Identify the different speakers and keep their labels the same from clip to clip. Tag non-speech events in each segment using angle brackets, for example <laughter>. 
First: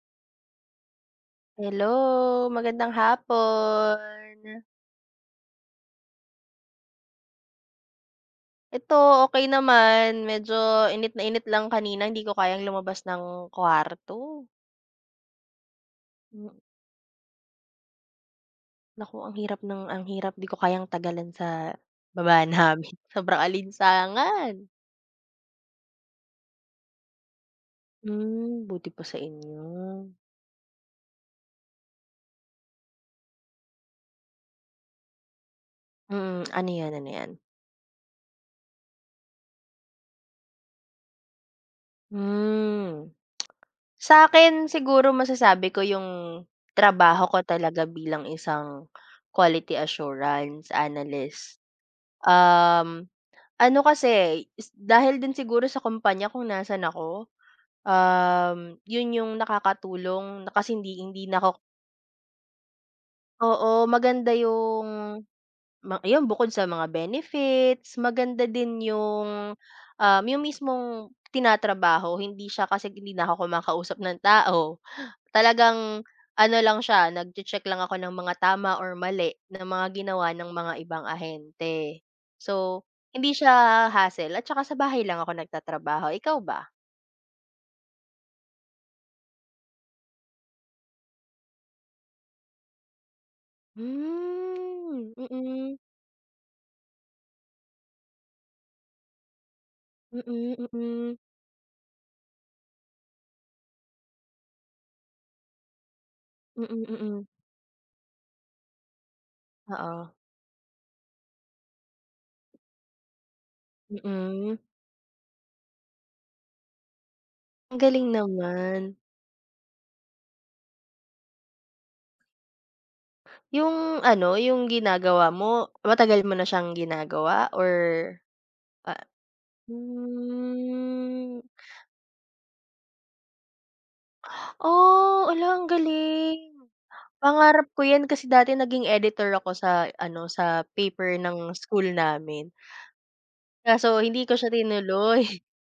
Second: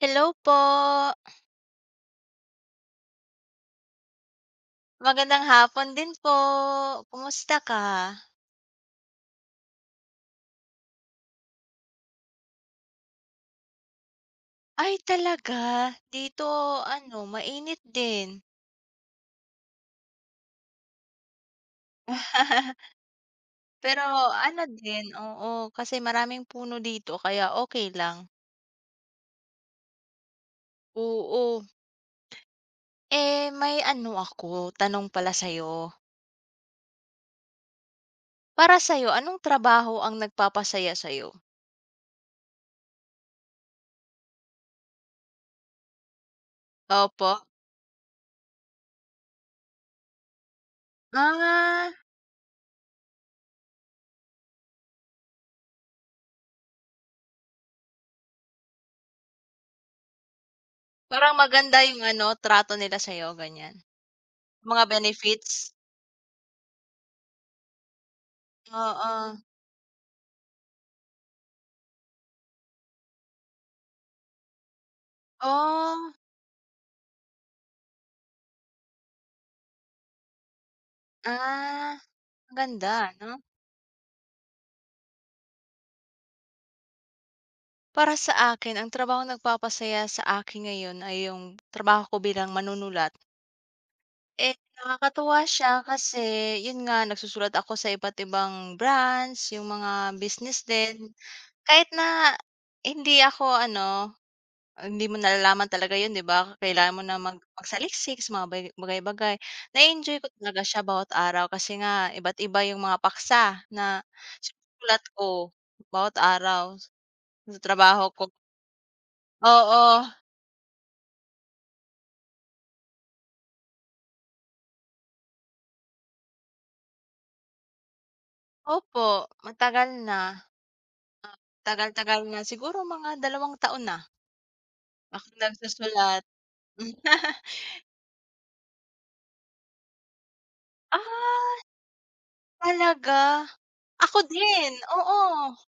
Speaker 1: Hello po.
Speaker 2: Hello, magandang hapon.
Speaker 1: Magandang hapon din po. Kumusta ka?
Speaker 2: Ito, okey naman. Medyo init na init lang kanina, hindi ko kayang lumabas ng kwarto.
Speaker 1: Ay talaga? Dito
Speaker 2: Hmm,
Speaker 1: ano, mainit din.
Speaker 2: Naku, ang hirap, 'di ko kayang tagalan sa baba namin.
Speaker 1: <laughs>
Speaker 2: <laughs> Sobrang
Speaker 1: Pero
Speaker 2: alinsangan.
Speaker 1: ano din, oo, kasi maraming puno dito kaya okay lang.
Speaker 2: Buti pa sa inyo.
Speaker 1: Oo. Eh, may ano ako, tanong pala sa'yo.
Speaker 2: Mm, ano 'yan, ano 'yan?
Speaker 1: Para sa'yo, anong trabaho ang nagpapasaya sa'yo?
Speaker 2: Mm. Sa akin siguro masasabi ko yung trabaho
Speaker 1: Opo.
Speaker 2: ko talaga bilang isang quality assurance analyst.
Speaker 1: Ah,
Speaker 2: Um Ano kasi, is dahil din siguro sa kumpanya kung nasaan ako, yun yung nakakatulong na kasi hindi hindi
Speaker 1: parang
Speaker 2: na ako.
Speaker 1: maganda yung ano, trato nila sa'yo,
Speaker 2: Oo,
Speaker 1: ganyan?
Speaker 2: maganda
Speaker 1: Mga
Speaker 2: yung.
Speaker 1: benefits?
Speaker 2: Ayun, bukod sa mga benefits, maganda din
Speaker 1: Oo.
Speaker 2: yung, yung mismong tinatrabaho, hindi siya kasi hindi na ako kumakausap ng tao. Talagang
Speaker 1: Oh.
Speaker 2: ano lang siya, nag check lang ako ng mga tama or mali ng mga ginawa ng mga ibang
Speaker 1: Ah,
Speaker 2: ahente.
Speaker 1: ang
Speaker 2: So,
Speaker 1: ganda 'no?
Speaker 2: hindi siya hassle at saka sa bahay lang ako nagtatrabaho. Ikaw ba?
Speaker 1: Para sa akin ang trabahong nagpapasaya sa akin ngayon ay yung trabaho ko bilang manunulat. Eh,
Speaker 2: Hmm,
Speaker 1: nakakatuwa siya
Speaker 2: mm.
Speaker 1: kasi yun nga nagsusulat ako sa iba't ibang brands, yung mga
Speaker 2: Mm,
Speaker 1: business din.
Speaker 2: mm.
Speaker 1: Kahit na hindi ako ano, hindi mo nalalaman talaga yun 'di ba?
Speaker 2: Mm,
Speaker 1: Kailangan mo na
Speaker 2: mm,
Speaker 1: magsaliksik sa mga bagay-bagay.
Speaker 2: oo,
Speaker 1: Enjoy ko talaga siya bawat araw kasi nga iba't iba yung mga paksa na
Speaker 2: mm.
Speaker 1: sinusulat ko bawat araw. Sa
Speaker 2: Ang galing
Speaker 1: trabaho ko
Speaker 2: naman.
Speaker 1: oo,
Speaker 2: Yung ano, yung ginagawa mo, matagal mo na siyang ginagawa or, ah,
Speaker 1: opo, matagal na.
Speaker 2: hmm,
Speaker 1: Tagal-tagal na, siguro mga dalawang taon na
Speaker 2: oh,
Speaker 1: akong
Speaker 2: hala, ang
Speaker 1: nagsusulat.
Speaker 2: galing!
Speaker 1: <laughs>
Speaker 2: Pangarap ko 'yan kasi dati naging editor ako sa ano, sa paper ng
Speaker 1: Ah,
Speaker 2: school namin.
Speaker 1: talaga?
Speaker 2: Kaso
Speaker 1: Ako
Speaker 2: hindi ko siya
Speaker 1: din, oo.
Speaker 2: tinuloy.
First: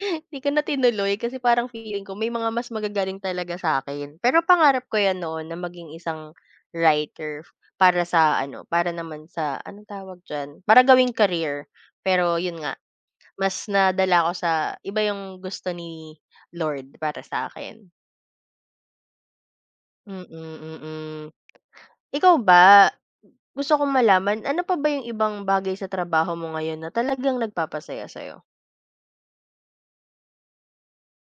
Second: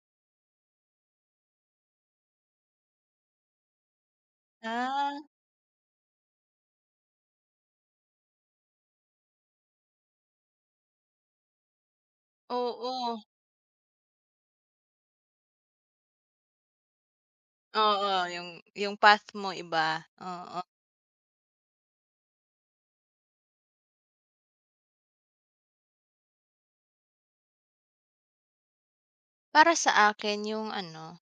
Speaker 2: <laughs> Hindi ko na tinuloy kasi parang feeling ko may mga mas magagaling talaga sa akin. Pero pangarap ko 'yan
Speaker 1: Ah,
Speaker 2: noon na maging isang writer para sa ano, para naman sa anong tawag diyan, para gawing career. Pero 'yun nga,
Speaker 1: oo.
Speaker 2: mas nadala ko sa iba yung gusto ni Lord para sa'kin.
Speaker 1: Oo, yung path mo iba,
Speaker 2: Mm, mm.
Speaker 1: oo.
Speaker 2: Mm, mm. Ikaw ba, gusto kong malaman, ano pa ba yung ibang bagay sa trabaho mo ngayon na talagang nagpapasaya sa'yo?
Speaker 1: Para sa akin yung ano,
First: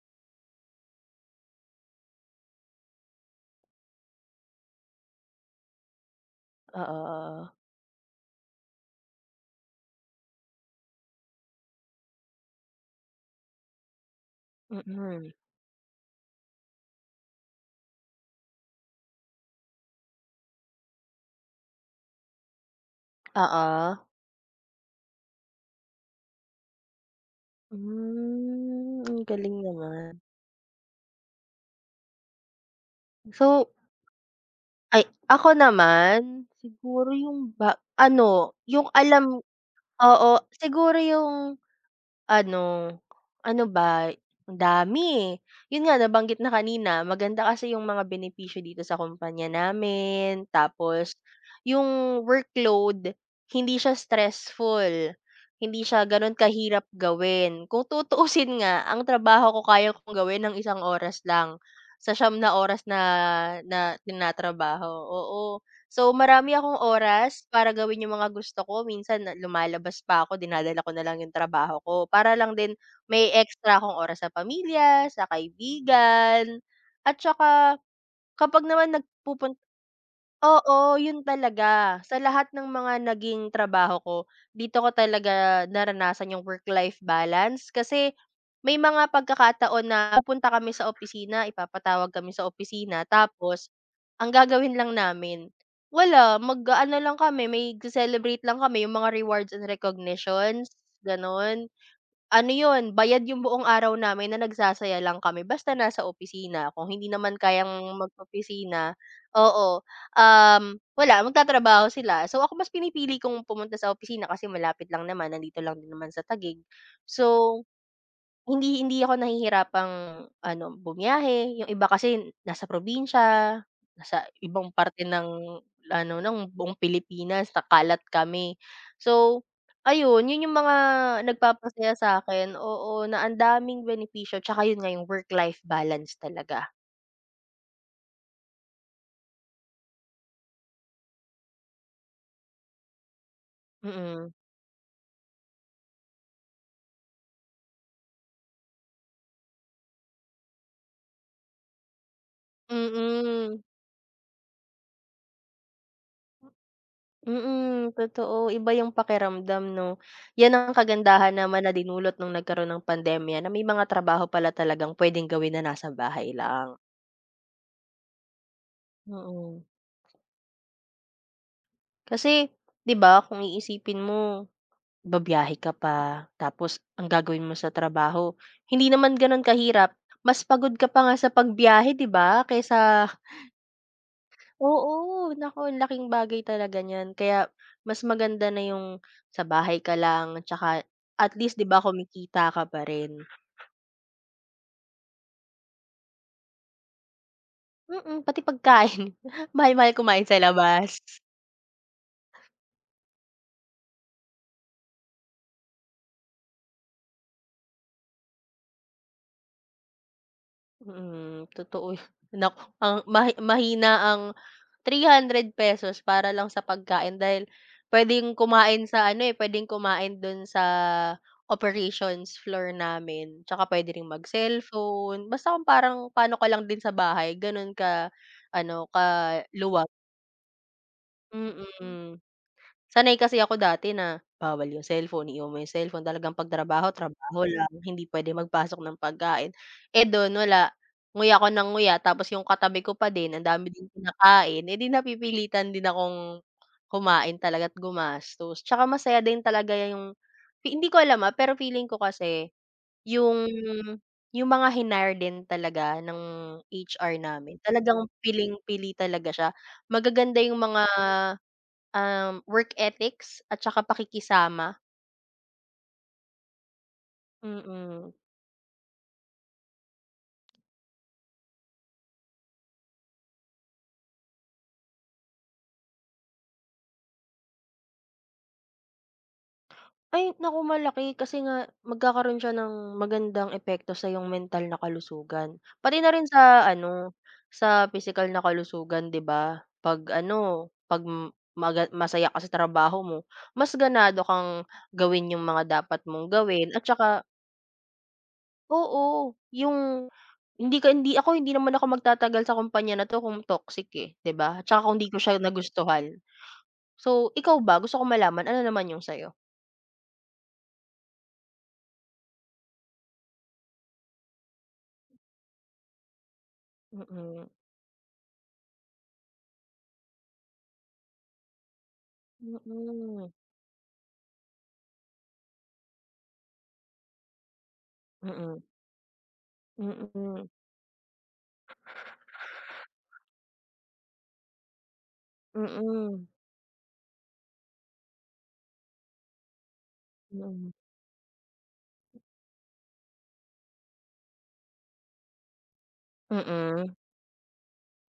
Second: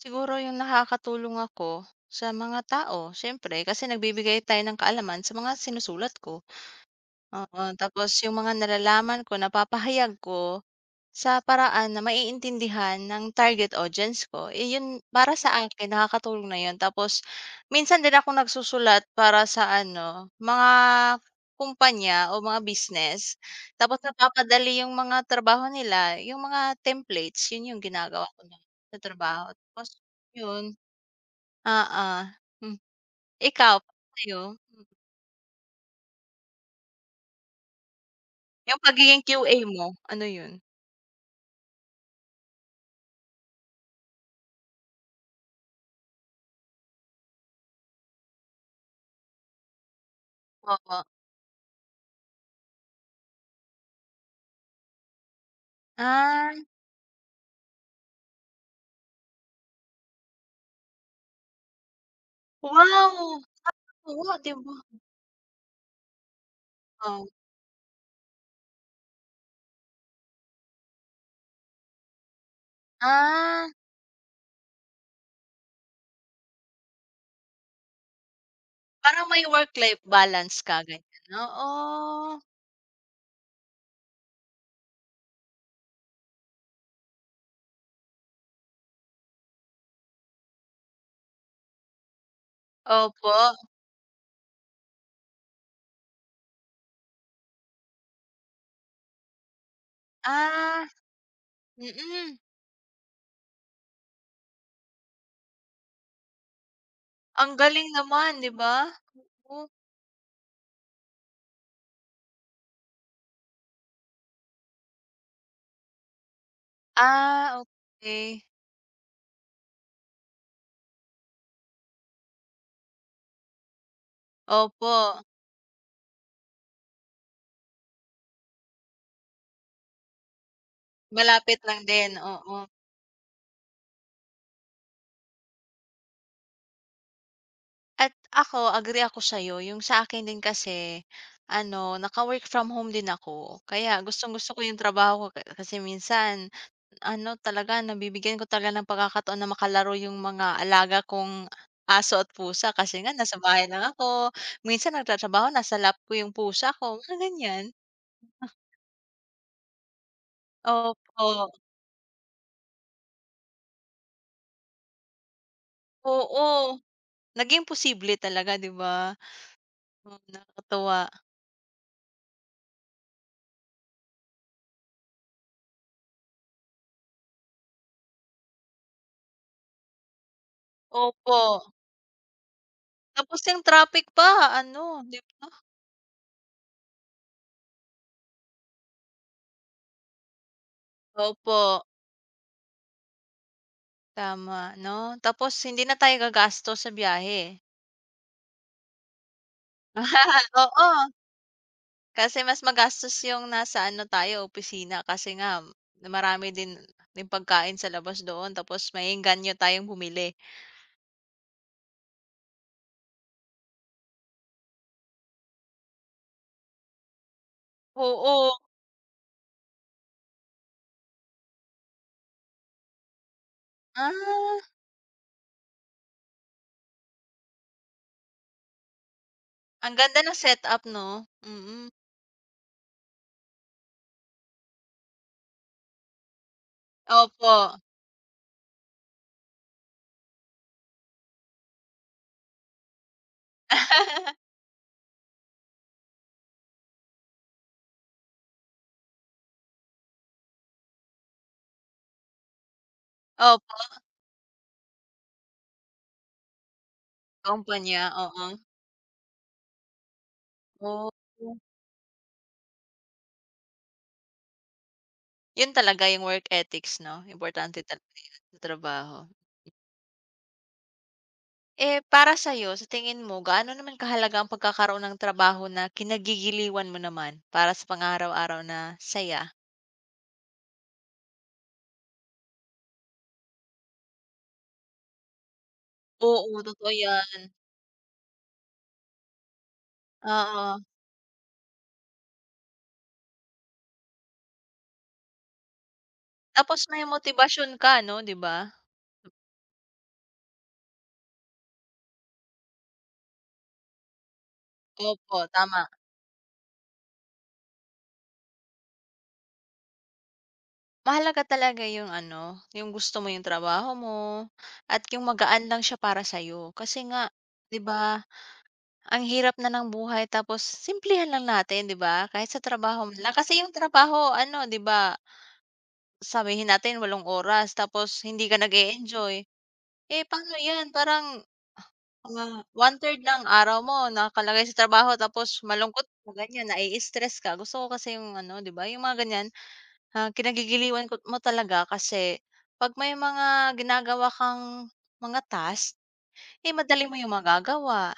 Speaker 1: siguro yung nakakatulong ako sa mga tao siyempre kasi nagbibigay tayo ng kaalaman sa mga sinusulat ko.
Speaker 2: Oo, oo.
Speaker 1: Oo, tapos yung mga nalalaman ko napapahayag ko sa paraan na maiintindihan ng target audience ko, eh, yun
Speaker 2: Mm.
Speaker 1: para sa akin nakakatulong na yun. Tapos minsan din ako nagsusulat para sa ano, mga kumpanya o mga business,
Speaker 2: Oo.
Speaker 1: tapos napapadali yung mga trabaho nila, yung mga templates, yun yung ginagawa ko na sa
Speaker 2: Hmm, ang
Speaker 1: trabaho.
Speaker 2: galing
Speaker 1: Tapos
Speaker 2: naman.
Speaker 1: yun, ah, ah. Hmm.
Speaker 2: So,
Speaker 1: Ikaw, paano sa'yo,
Speaker 2: ako naman siguro yung ba ano,
Speaker 1: yung
Speaker 2: yung
Speaker 1: pagiging
Speaker 2: alam.
Speaker 1: QA mo, ano
Speaker 2: Oo,
Speaker 1: yun?
Speaker 2: siguro yung ano, ano ba, ang dami, eh. Yun nga nabanggit na kanina, maganda kasi yung mga benepisyo dito sa kumpanya namin,
Speaker 1: Oo.
Speaker 2: tapos yung workload hindi siya stressful, hindi siya gano'n
Speaker 1: Ah,
Speaker 2: kahirap gawin. Kung tutuusin nga ang trabaho ko, kaya kong gawin ng 1 oras lang, sa 9 oras na
Speaker 1: wow!
Speaker 2: na
Speaker 1: Oo, 'di ba?
Speaker 2: tinatrabaho, oo. So, marami akong
Speaker 1: Oh,
Speaker 2: oras para gawin yung mga gusto ko. Minsan na lumalabas pa ako, dinadala ko na lang yung trabaho ko para lang din may
Speaker 1: ah,
Speaker 2: extra akong oras sa pamilya, sa kaibigan, at saka kapag naman
Speaker 1: parang may
Speaker 2: nagpupunta.
Speaker 1: work-life balance ka
Speaker 2: Oo, yun
Speaker 1: ganyan,
Speaker 2: talaga. Sa
Speaker 1: oo.
Speaker 2: lahat ng mga naging trabaho ko, dito ko talaga naranasan yung work-life balance kasi may mga pagkakataon na pupunta kami sa opisina, ipapatawag kami sa opisina,
Speaker 1: Opo,
Speaker 2: tapos ang gagawin lang namin, wala, mag-aano lang kami, may celebrate lang kami, yung mga rewards and recognitions,
Speaker 1: ah,
Speaker 2: gano'n.
Speaker 1: mm.
Speaker 2: Ano yun, bayad yung buong araw namin na nagsasaya lang kami basta nasa opisina. Kung hindi naman
Speaker 1: Ang galing
Speaker 2: kayang
Speaker 1: naman, 'di ba?
Speaker 2: mag-opisina,
Speaker 1: Oh,
Speaker 2: oo. Wala, magtatrabaho sila. So, ako mas pinipili kong pumunta sa opisina kasi malapit lang naman, nandito lang din naman sa Tagig.
Speaker 1: ah,
Speaker 2: So,
Speaker 1: okey.
Speaker 2: hindi hindi ako nahihirapang ano, bumiyahe. Yung iba kasi nasa probinsya, nasa ibang
Speaker 1: Opo,
Speaker 2: parte ng ano, ng buong Pilipinas, nakalat kami. So, ayun, yun yung mga
Speaker 1: malapit lang
Speaker 2: nagpapasaya sa
Speaker 1: din,
Speaker 2: akin.
Speaker 1: oo.
Speaker 2: Oo, na ang daming benepisyo, tsaka yun nga yung work-life balance talaga.
Speaker 1: At ako, agree ako sa'yo, yung sa akin din kasi ano, naka-work from home din ako, kaya
Speaker 2: Mm,
Speaker 1: gustong-gusto ko yung trabaho ko kasi minsan ano talaga, nabibigyan ko talaga ng pagkakataon na makalaro yung mga alaga kong aso at pusa kasi nga nasa
Speaker 2: mm.
Speaker 1: bahay lang ako. Minsan nagtatrabaho nasa lap ko yung pusa ko, mga ganyan.
Speaker 2: Mm, totoo. Iba yung pakiramdam 'no? Yan ang
Speaker 1: Opo,
Speaker 2: kagandahan naman na dinulot nung nagkaroon ng pandemya, na may mga trabaho pala talagang puwedeng gawin na nasa bahay lang.
Speaker 1: oo. Naging posible talaga 'di ba?
Speaker 2: Mm.
Speaker 1: Oo, nakakatuwa.
Speaker 2: Kasi 'di ba kung iisipin mo, babiyahe ka pa tapos ang gagawin mo sa trabaho, hindi naman gano'n kahirap. Mas pagod ka pa nga sa
Speaker 1: Opo,
Speaker 2: pagbiyahe 'di ba kaysa.
Speaker 1: tapos yung traffic pa ano 'di
Speaker 2: Oo,
Speaker 1: ba?
Speaker 2: naku ang laking bagay talaga niyan kaya mas maganda na yung sa bahay ka lang, tsaka at least
Speaker 1: Opo,
Speaker 2: 'di ba kumikita ka pa rin.
Speaker 1: tama 'no? Tapos hindi na tayo gagastos sa biyahe.
Speaker 2: Mm, pati pagkain <laughs> mahal-mahal kumain sa
Speaker 1: <laughs> Oo.
Speaker 2: labas.
Speaker 1: Kasi mas magastos yung nasa ano tayo, opisina kasi nga marami din din pagkain sa labas doon tapos may maengganyo tayong bumili.
Speaker 2: Mm, totoo yan. Naku, ang mahina ang 300 pesos para lang sa pagkain, dahil pwedeng
Speaker 1: Oo.
Speaker 2: kumain sa ano, eh, puwedeng kumain dun sa operations floor namin, tsaka puwede ring
Speaker 1: Ah,
Speaker 2: mag-cellphone. Basta kung parang paano ka lang din sa bahay, gano'n ka ano, kaluwag.
Speaker 1: ang ganda ng setup 'no? Mm.
Speaker 2: Mm. Sanay kasi ako dati na bawal yung cellphone, iwan mo yung cellphone, talagang pagtrabaho trabaho,
Speaker 1: Opo.
Speaker 2: lang, hindi puwede magpasok ng pagkain. Eh, do'n wala, nguya ako ng nguya, tapos yung katabi ko pa din ang dami din
Speaker 1: <laughs>
Speaker 2: kinakain, eh, 'di napipilitan din akong kumain talaga at gumastos. Tsaka masaya din talaga yung hindi ko alam, pero feeling ko kasi yung
Speaker 1: Opo,
Speaker 2: yung mga hinire din talaga ng HR namin,
Speaker 1: kumpanya,
Speaker 2: talagang
Speaker 1: oo.
Speaker 2: piling-pili talaga siya. Magaganda yung mga
Speaker 1: Oh,
Speaker 2: Work ethics at saka pakikisama.
Speaker 1: yun talaga yung work ethics 'no, importante
Speaker 2: Mm.
Speaker 1: talaga yun sa trabaho. Eh, para sa'yo, sa tingin mo, gaano naman kahalaga ang pagkakaroon ng trabaho na kinagigiliwan mo naman para sa pang-araw-araw na saya?
Speaker 2: Ay naku malaki, kasi nga magkakaroon siya ng magandang epekto sa iyong mental na kalusugan. Pati na rin
Speaker 1: Oo,
Speaker 2: sa
Speaker 1: totoo
Speaker 2: ano,
Speaker 1: yan,
Speaker 2: sa pisikal na kalusugan 'di ba? 'Pag ano,
Speaker 1: oo.
Speaker 2: 'pag m- maga masaya ka sa trabaho mo, mas ganado kang gawin yung mga dapat mong gawin
Speaker 1: Tapos
Speaker 2: at
Speaker 1: may
Speaker 2: saka
Speaker 1: motibasyon ka 'no, 'di ba?
Speaker 2: oo, yung hindi naman ako magtatagal sa kumpanya na 'to kung toxic eh, 'di ba? At saka kung 'di ko siya
Speaker 1: Opo, tama.
Speaker 2: nagustuhan. So, ikaw ba gusto kong malaman ano naman yung sa'yo?
Speaker 1: Mahalaga talaga yung ano, yung gusto mo yung trabaho mo at yung magaan lang siya para sa'yo. Kasi nga
Speaker 2: Mm,
Speaker 1: 'di ba, ang hirap na ng buhay tapos simplehan lang natin 'di ba, kahit sa trabaho man
Speaker 2: mm,
Speaker 1: lang. Kasi yung trabaho ano 'di ba, sabihin natin 8 oras tapos
Speaker 2: mm,
Speaker 1: hindi ka
Speaker 2: mm,
Speaker 1: nag-e-enjoy, eh,
Speaker 2: mm,
Speaker 1: paano 'yan parang ah, 1/3 ng araw mo nakalagay sa trabaho tapos malungkot ka ganyan, nai-stress ka. Gusto ko kasi yung ano, 'di ba, yung mga ganyan, ah,
Speaker 2: mm,
Speaker 1: kinagigiliwan ko mo talaga kasi 'pag may mga ginagawa kang mga task, eh,
Speaker 2: mm,
Speaker 1: madali mo yung magagawa.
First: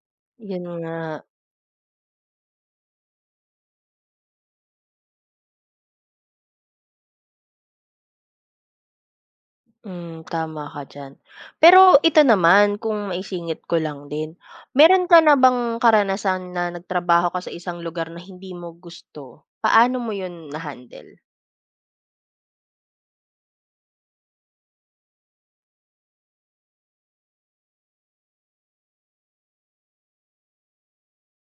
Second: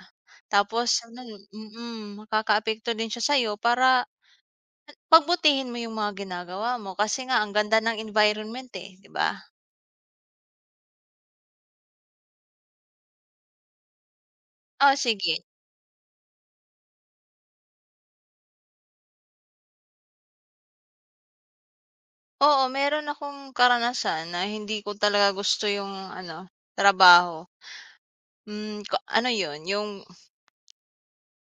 Speaker 2: yun nga,
Speaker 1: Tapos ano mm, makakaapekto din siya sa'yo para pagbutihin mo yung mga ginagawa mo kasi nga ang ganda ng environment, eh, 'di ba?
Speaker 2: hmm, tama ka diyan. Pero ito naman kung maisingit ko lang din,
Speaker 1: Oh,
Speaker 2: meron ka na
Speaker 1: sige.
Speaker 2: bang karanasan na nagtrabaho ka sa isang lugar na hindi mo gusto? Paano mo yun na-handle?
Speaker 1: Oo, meron akong karanasan na hindi ko talaga gusto yung ano, trabaho. Hmm, ko ano yun, yung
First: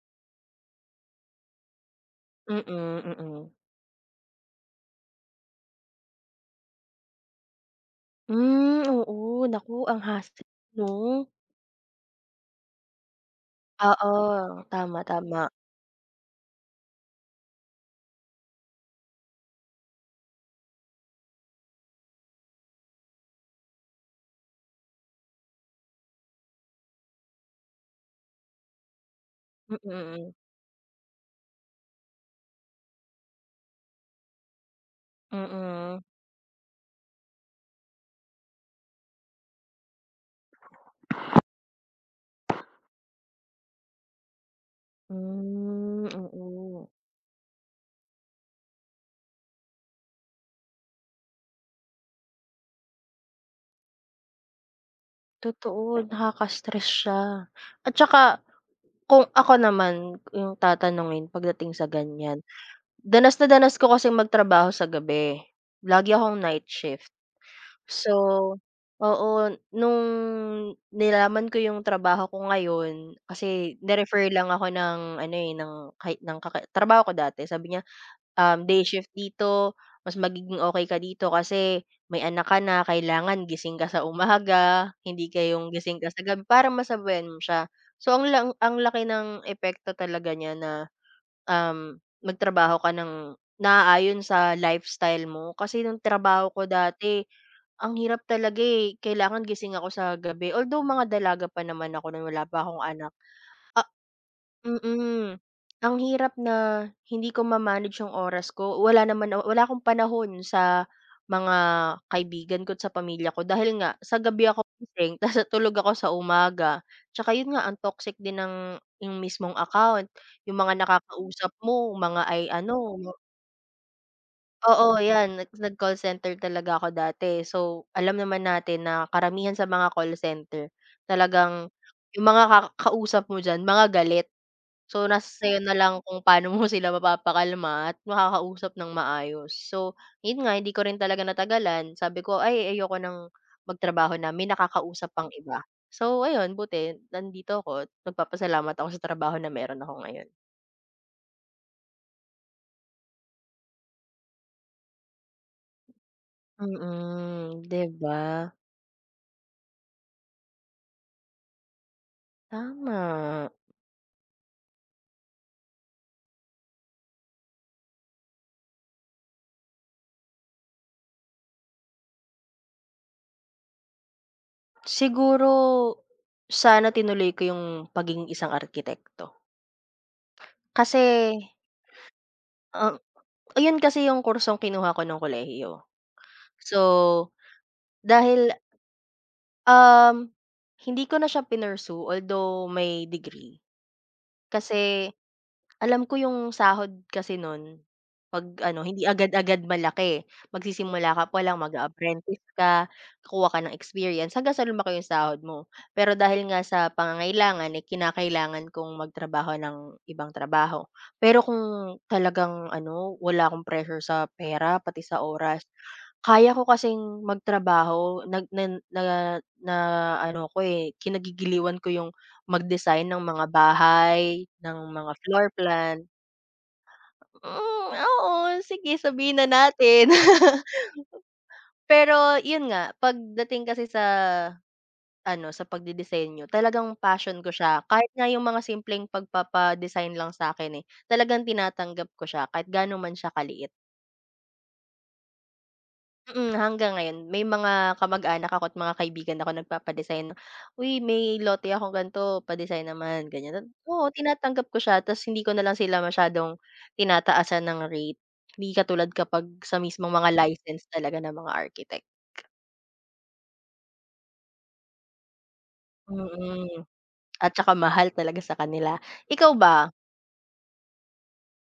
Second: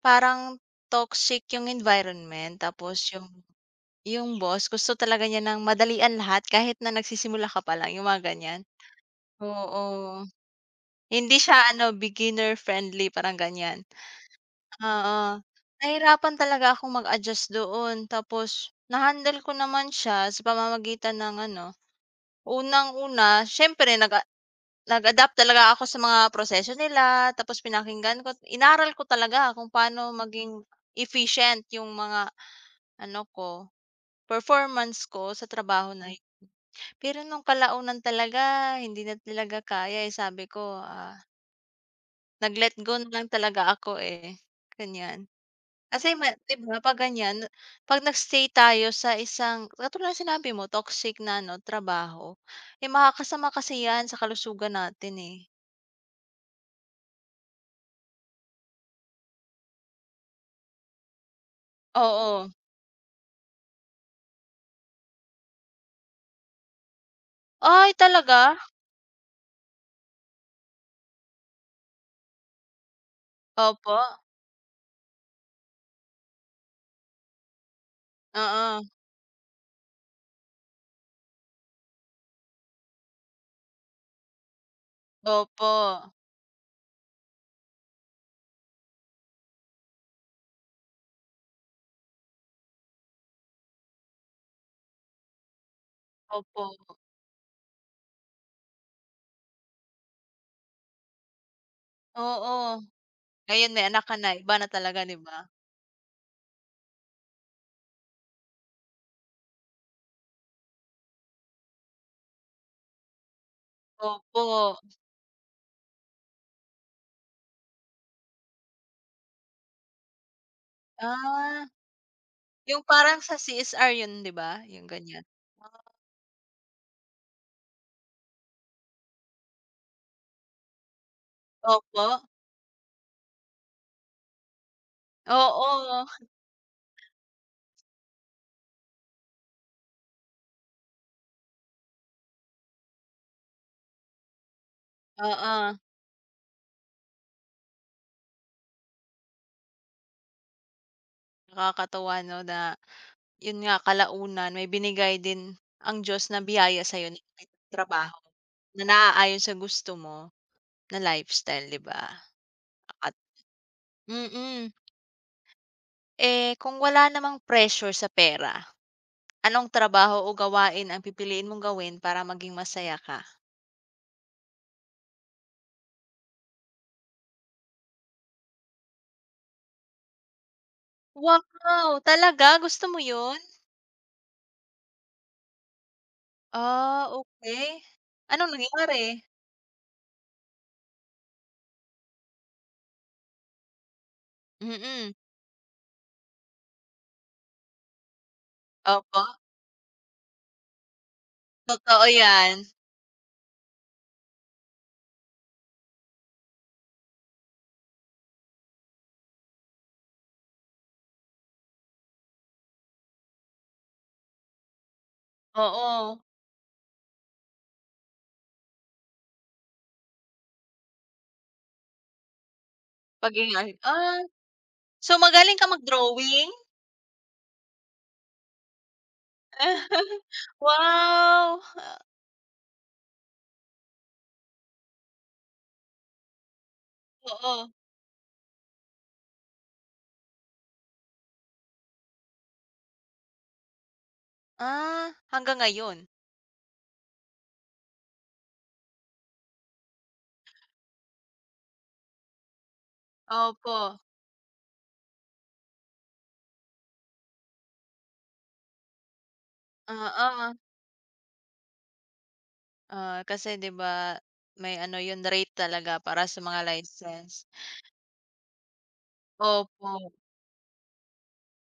Speaker 1: parang toxic yung environment
Speaker 2: Mm,
Speaker 1: tapos
Speaker 2: mm.
Speaker 1: yung boss gusto talaga niya ng madalian lahat kahit na nagsisimula ka pa lang, yung mga ganyan.
Speaker 2: Hmm, oo, naku ang
Speaker 1: Oo.
Speaker 2: hassle 'no?
Speaker 1: Hindi siya ano, beginner friendly, parang ganyan.
Speaker 2: Oo, tama,
Speaker 1: Oo.
Speaker 2: tama.
Speaker 1: Nahirapan talaga akong mag-adjust doon tapos na-handle ko naman siya sa pamamagitan ng ano unang-una, siyempre nag-adapt talaga ako sa mga proseso nila, tapos pinakinggan ko inaral ko talaga kung
Speaker 2: Mm,
Speaker 1: paano
Speaker 2: mm.
Speaker 1: maging efficient yung mga ano ko, performance ko sa trabaho
Speaker 2: Mm.
Speaker 1: na yun. Pero nung kalaunan talaga hindi na talaga kaya, eh, sabi ko, ah, nag-let go na lang talaga ako, eh, ganyan.
Speaker 2: Hmm,
Speaker 1: Kasi ma 'di ba
Speaker 2: oo.
Speaker 1: 'pag ganyan, 'pag nag-stay tayo sa isang katulad ng sinabi mo toxic na ano trabaho, eh, makakasama kasi 'yan sa kalusugan natin, eh.
Speaker 2: Totoo, nakaka-stress siya. At saka kung ako naman yung tatanungin pagdating sa ganyan,
Speaker 1: Oo.
Speaker 2: danas na danas ko kasi magtrabaho sa gabi. Lagi akong night shift.
Speaker 1: Ay
Speaker 2: So,
Speaker 1: talaga?
Speaker 2: oo, nung nilaman ko yung trabaho ko ngayon, kasi
Speaker 1: Opo,
Speaker 2: ni-refer lang ako ng ano, eh, ng kay ng kaka trabaho ko dati. Sabi niya,
Speaker 1: oo,
Speaker 2: day shift dito, mas magiging okay ka dito kasi may anak ka na, kailangan gising ka sa umaga, hindi ka
Speaker 1: opo,
Speaker 2: yung gising ka sa gabi para masabayan mo siya. So, ang laki ng epekto talaga niya na, magtrabaho ka ng naaayon sa lifestyle mo. Kasi nung trabaho ko
Speaker 1: opo,
Speaker 2: dati, ang hirap talaga, eh, kailangan gising ako sa gabi, although mga dalaga pa naman ako nun, wala pa
Speaker 1: oo.
Speaker 2: akong anak.
Speaker 1: Ngayon may anak ka na, iba na talaga 'di ba?
Speaker 2: Mm. Ang hirap na hindi ko ma-manage yung oras ko. Wala naman, wala akong panahon sa mga kaibigan ko at sa pamilya ko dahil nga sa
Speaker 1: Opo,
Speaker 2: gabi ako gising <laughs> tas tulog ako sa umaga. Tsaka yun nga, ang toxic din ng yung mismong account. Yung mga nakakausap
Speaker 1: ah,
Speaker 2: mo, mga ay
Speaker 1: yung
Speaker 2: ano.
Speaker 1: parang sa CSR yun 'di ba, yung
Speaker 2: Oo,
Speaker 1: ganyan?
Speaker 2: yan. Nag-call center talaga ako dati. So, alam naman natin na karamihan sa mga call center talagang
Speaker 1: Opo,
Speaker 2: yung mga kausap mo diyan mga galit. So, nasa sa'yo na lang
Speaker 1: oo,
Speaker 2: kung paano mo <laughs> sila mapapakalma at makakausap ng maayos. So, yun nga hindi ko rin talaga natagalan. Sabi ko, "Ay ayoko ng magtrabaho na may nakakausap pang iba."
Speaker 1: oo.
Speaker 2: So, ayun buti nandito ako at nagpapasalamat ako sa trabaho na meron ako ngayon.
Speaker 1: Nakakatuwa 'no na, yun nga kalaunan may binigay din ang Diyos na biyaya sa na
Speaker 2: Mm, 'di ba?
Speaker 1: trabaho na naaayon sa gusto mo na lifestyle, 'di ba? At
Speaker 2: Tama.
Speaker 1: mm. Eh, kung wala namang pressure sa pera, anong trabaho o gawain ang pipiliin mong gawin para maging masaya ka?
Speaker 2: Siguro sana tinuloy ko yung pagiging isang arkitekto. Kasi,
Speaker 1: Wow! Talaga gusto
Speaker 2: ah,
Speaker 1: mo yun?
Speaker 2: ayun kasi yung kursong kinuha ko ng kolehiyo. So,
Speaker 1: Ah, okey.
Speaker 2: dahil,
Speaker 1: Anong nangyari?
Speaker 2: Um, hindi ko na siya pinursue although may degree. Kasi,
Speaker 1: Mm.
Speaker 2: alam ko yung sahod kasi nun, 'pag ano, hindi
Speaker 1: Opo,
Speaker 2: agad-agad malaki. Magsisimula ka pa lang,
Speaker 1: totoo
Speaker 2: mag-a-apprentice
Speaker 1: yan.
Speaker 2: ka, kukuha ka ng experience, hanggang sa lumaki yung sahod mo. Pero dahil nga sa pangangailangan, eh, kinakailangan kong magtrabaho ng ibang trabaho. Pero kung talagang ano, wala akong pressure sa pera, pati sa oras,
Speaker 1: Oo,
Speaker 2: kaya ko kasing magtrabaho nag na na na ano ko, eh, kinagigiliwan ko yung mag-design ng mga
Speaker 1: paging ah.
Speaker 2: bahay, ng mga
Speaker 1: So,
Speaker 2: floor
Speaker 1: magaling ka
Speaker 2: plan.
Speaker 1: mag-drawing?
Speaker 2: Hmm, oo, sige sabihin na natin.
Speaker 1: <laughs>
Speaker 2: <laughs>
Speaker 1: Wow! Ah,
Speaker 2: Pero yun nga, pagdating kasi sa ano, sa pagdidisenyo talagang passion ko
Speaker 1: oo.
Speaker 2: siya. Kahit nga yung mga simpleng pagpapa-design lang sa akin eh, talagang tinatanggap ko siya kahit gaano man siya kaliit.
Speaker 1: Ah, hanggang ngayon?
Speaker 2: Mm, hanggang ngayon may mga kamag-anak ako at mga kaibigan ako nagpapa-design, "Uy, may lote akong ganito, pa-design naman." Ganyan.
Speaker 1: Opo,
Speaker 2: Oo, tinatanggap ko siya ta's hindi ko na lang sila masyadong tinataasan ng rate. Hindi katulad kapag sa mismong mga
Speaker 1: oo.
Speaker 2: license talaga ng mga architect.
Speaker 1: Ah, kasi 'di ba may ano 'yun rate talaga para sa mga
Speaker 2: Mm,
Speaker 1: license.
Speaker 2: at saka mahal talaga sa kanila. Ikaw
Speaker 1: Opo.
Speaker 2: ba?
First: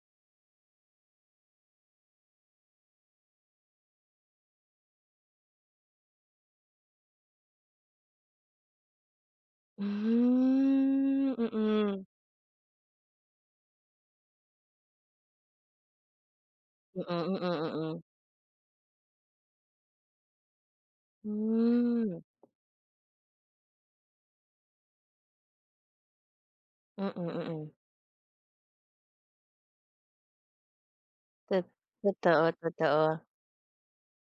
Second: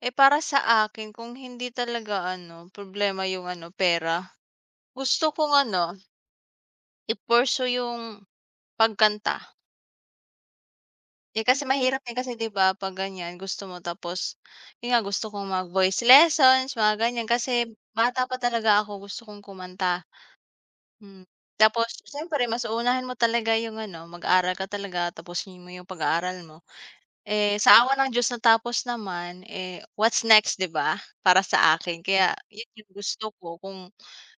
Speaker 1: Eh, para sa akin kung hindi talaga ano problema 'yung ano pera, gusto kong ano i-pursue 'yung pagkanta.
Speaker 2: Hmm,
Speaker 1: Eh, kasi mahirap
Speaker 2: mm.
Speaker 1: eh, kasi 'di ba 'pag ganyan gusto mo tapos, yun nga gusto kong mag-voice lessons mga
Speaker 2: Mm,
Speaker 1: ganyan
Speaker 2: mm,
Speaker 1: kasi
Speaker 2: mm.
Speaker 1: bata pa talaga ako gusto kong kumanta, hmm. Tapos
Speaker 2: Hmm,
Speaker 1: siyempre mas uunahin mo talaga yung ano, mag-aral ka talaga tapusin mo yung pag-aaral mo.
Speaker 2: mm,
Speaker 1: Eh,
Speaker 2: mm.
Speaker 1: sa awa ng Diyos natapos naman, eh, what's next 'di ba, para
Speaker 2: To
Speaker 1: sa akin hmm. Kaya
Speaker 2: Totoo,
Speaker 1: yun yung
Speaker 2: totoo.
Speaker 1: gusto ko kung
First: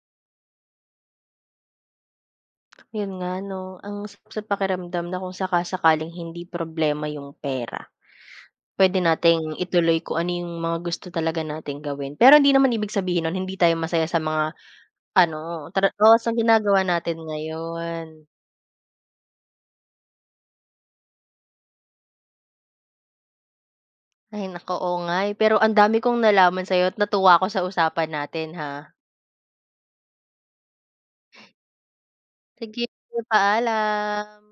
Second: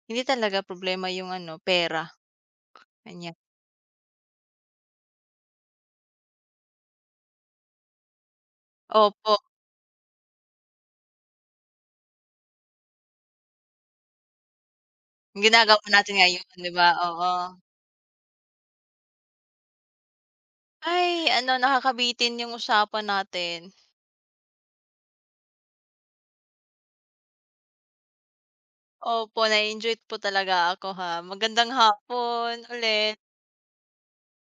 Speaker 1: hindi talaga problema yung ano pera,
Speaker 2: Yun nga
Speaker 1: ganyan.
Speaker 2: 'no, ang sarap sa pakiramdam na kung saka-sakaling hindi problema yung pera, pwede
Speaker 1: Opo,
Speaker 2: nating ituloy kung ano yung mga gusto talaga nating gawin. Pero hindi naman ibig sabihin nun hindi tayo masaya sa mga ano,
Speaker 1: ginagawa natin
Speaker 2: oo, sa
Speaker 1: ngayon 'di
Speaker 2: ginagawa
Speaker 1: ba,
Speaker 2: natin
Speaker 1: oo.
Speaker 2: ngayon.
Speaker 1: Ay, ano nakakabitin yung usapan natin.
Speaker 2: Ay naku, oo nga, eh. Pero ang dami kong nalaman sa'yo at natuwa ko sa usapan natin, ha.
Speaker 1: Opo, na-enjoy po talaga ako ha. Magandang hapon
Speaker 2: Sige,
Speaker 1: ulit.
Speaker 2: paalam.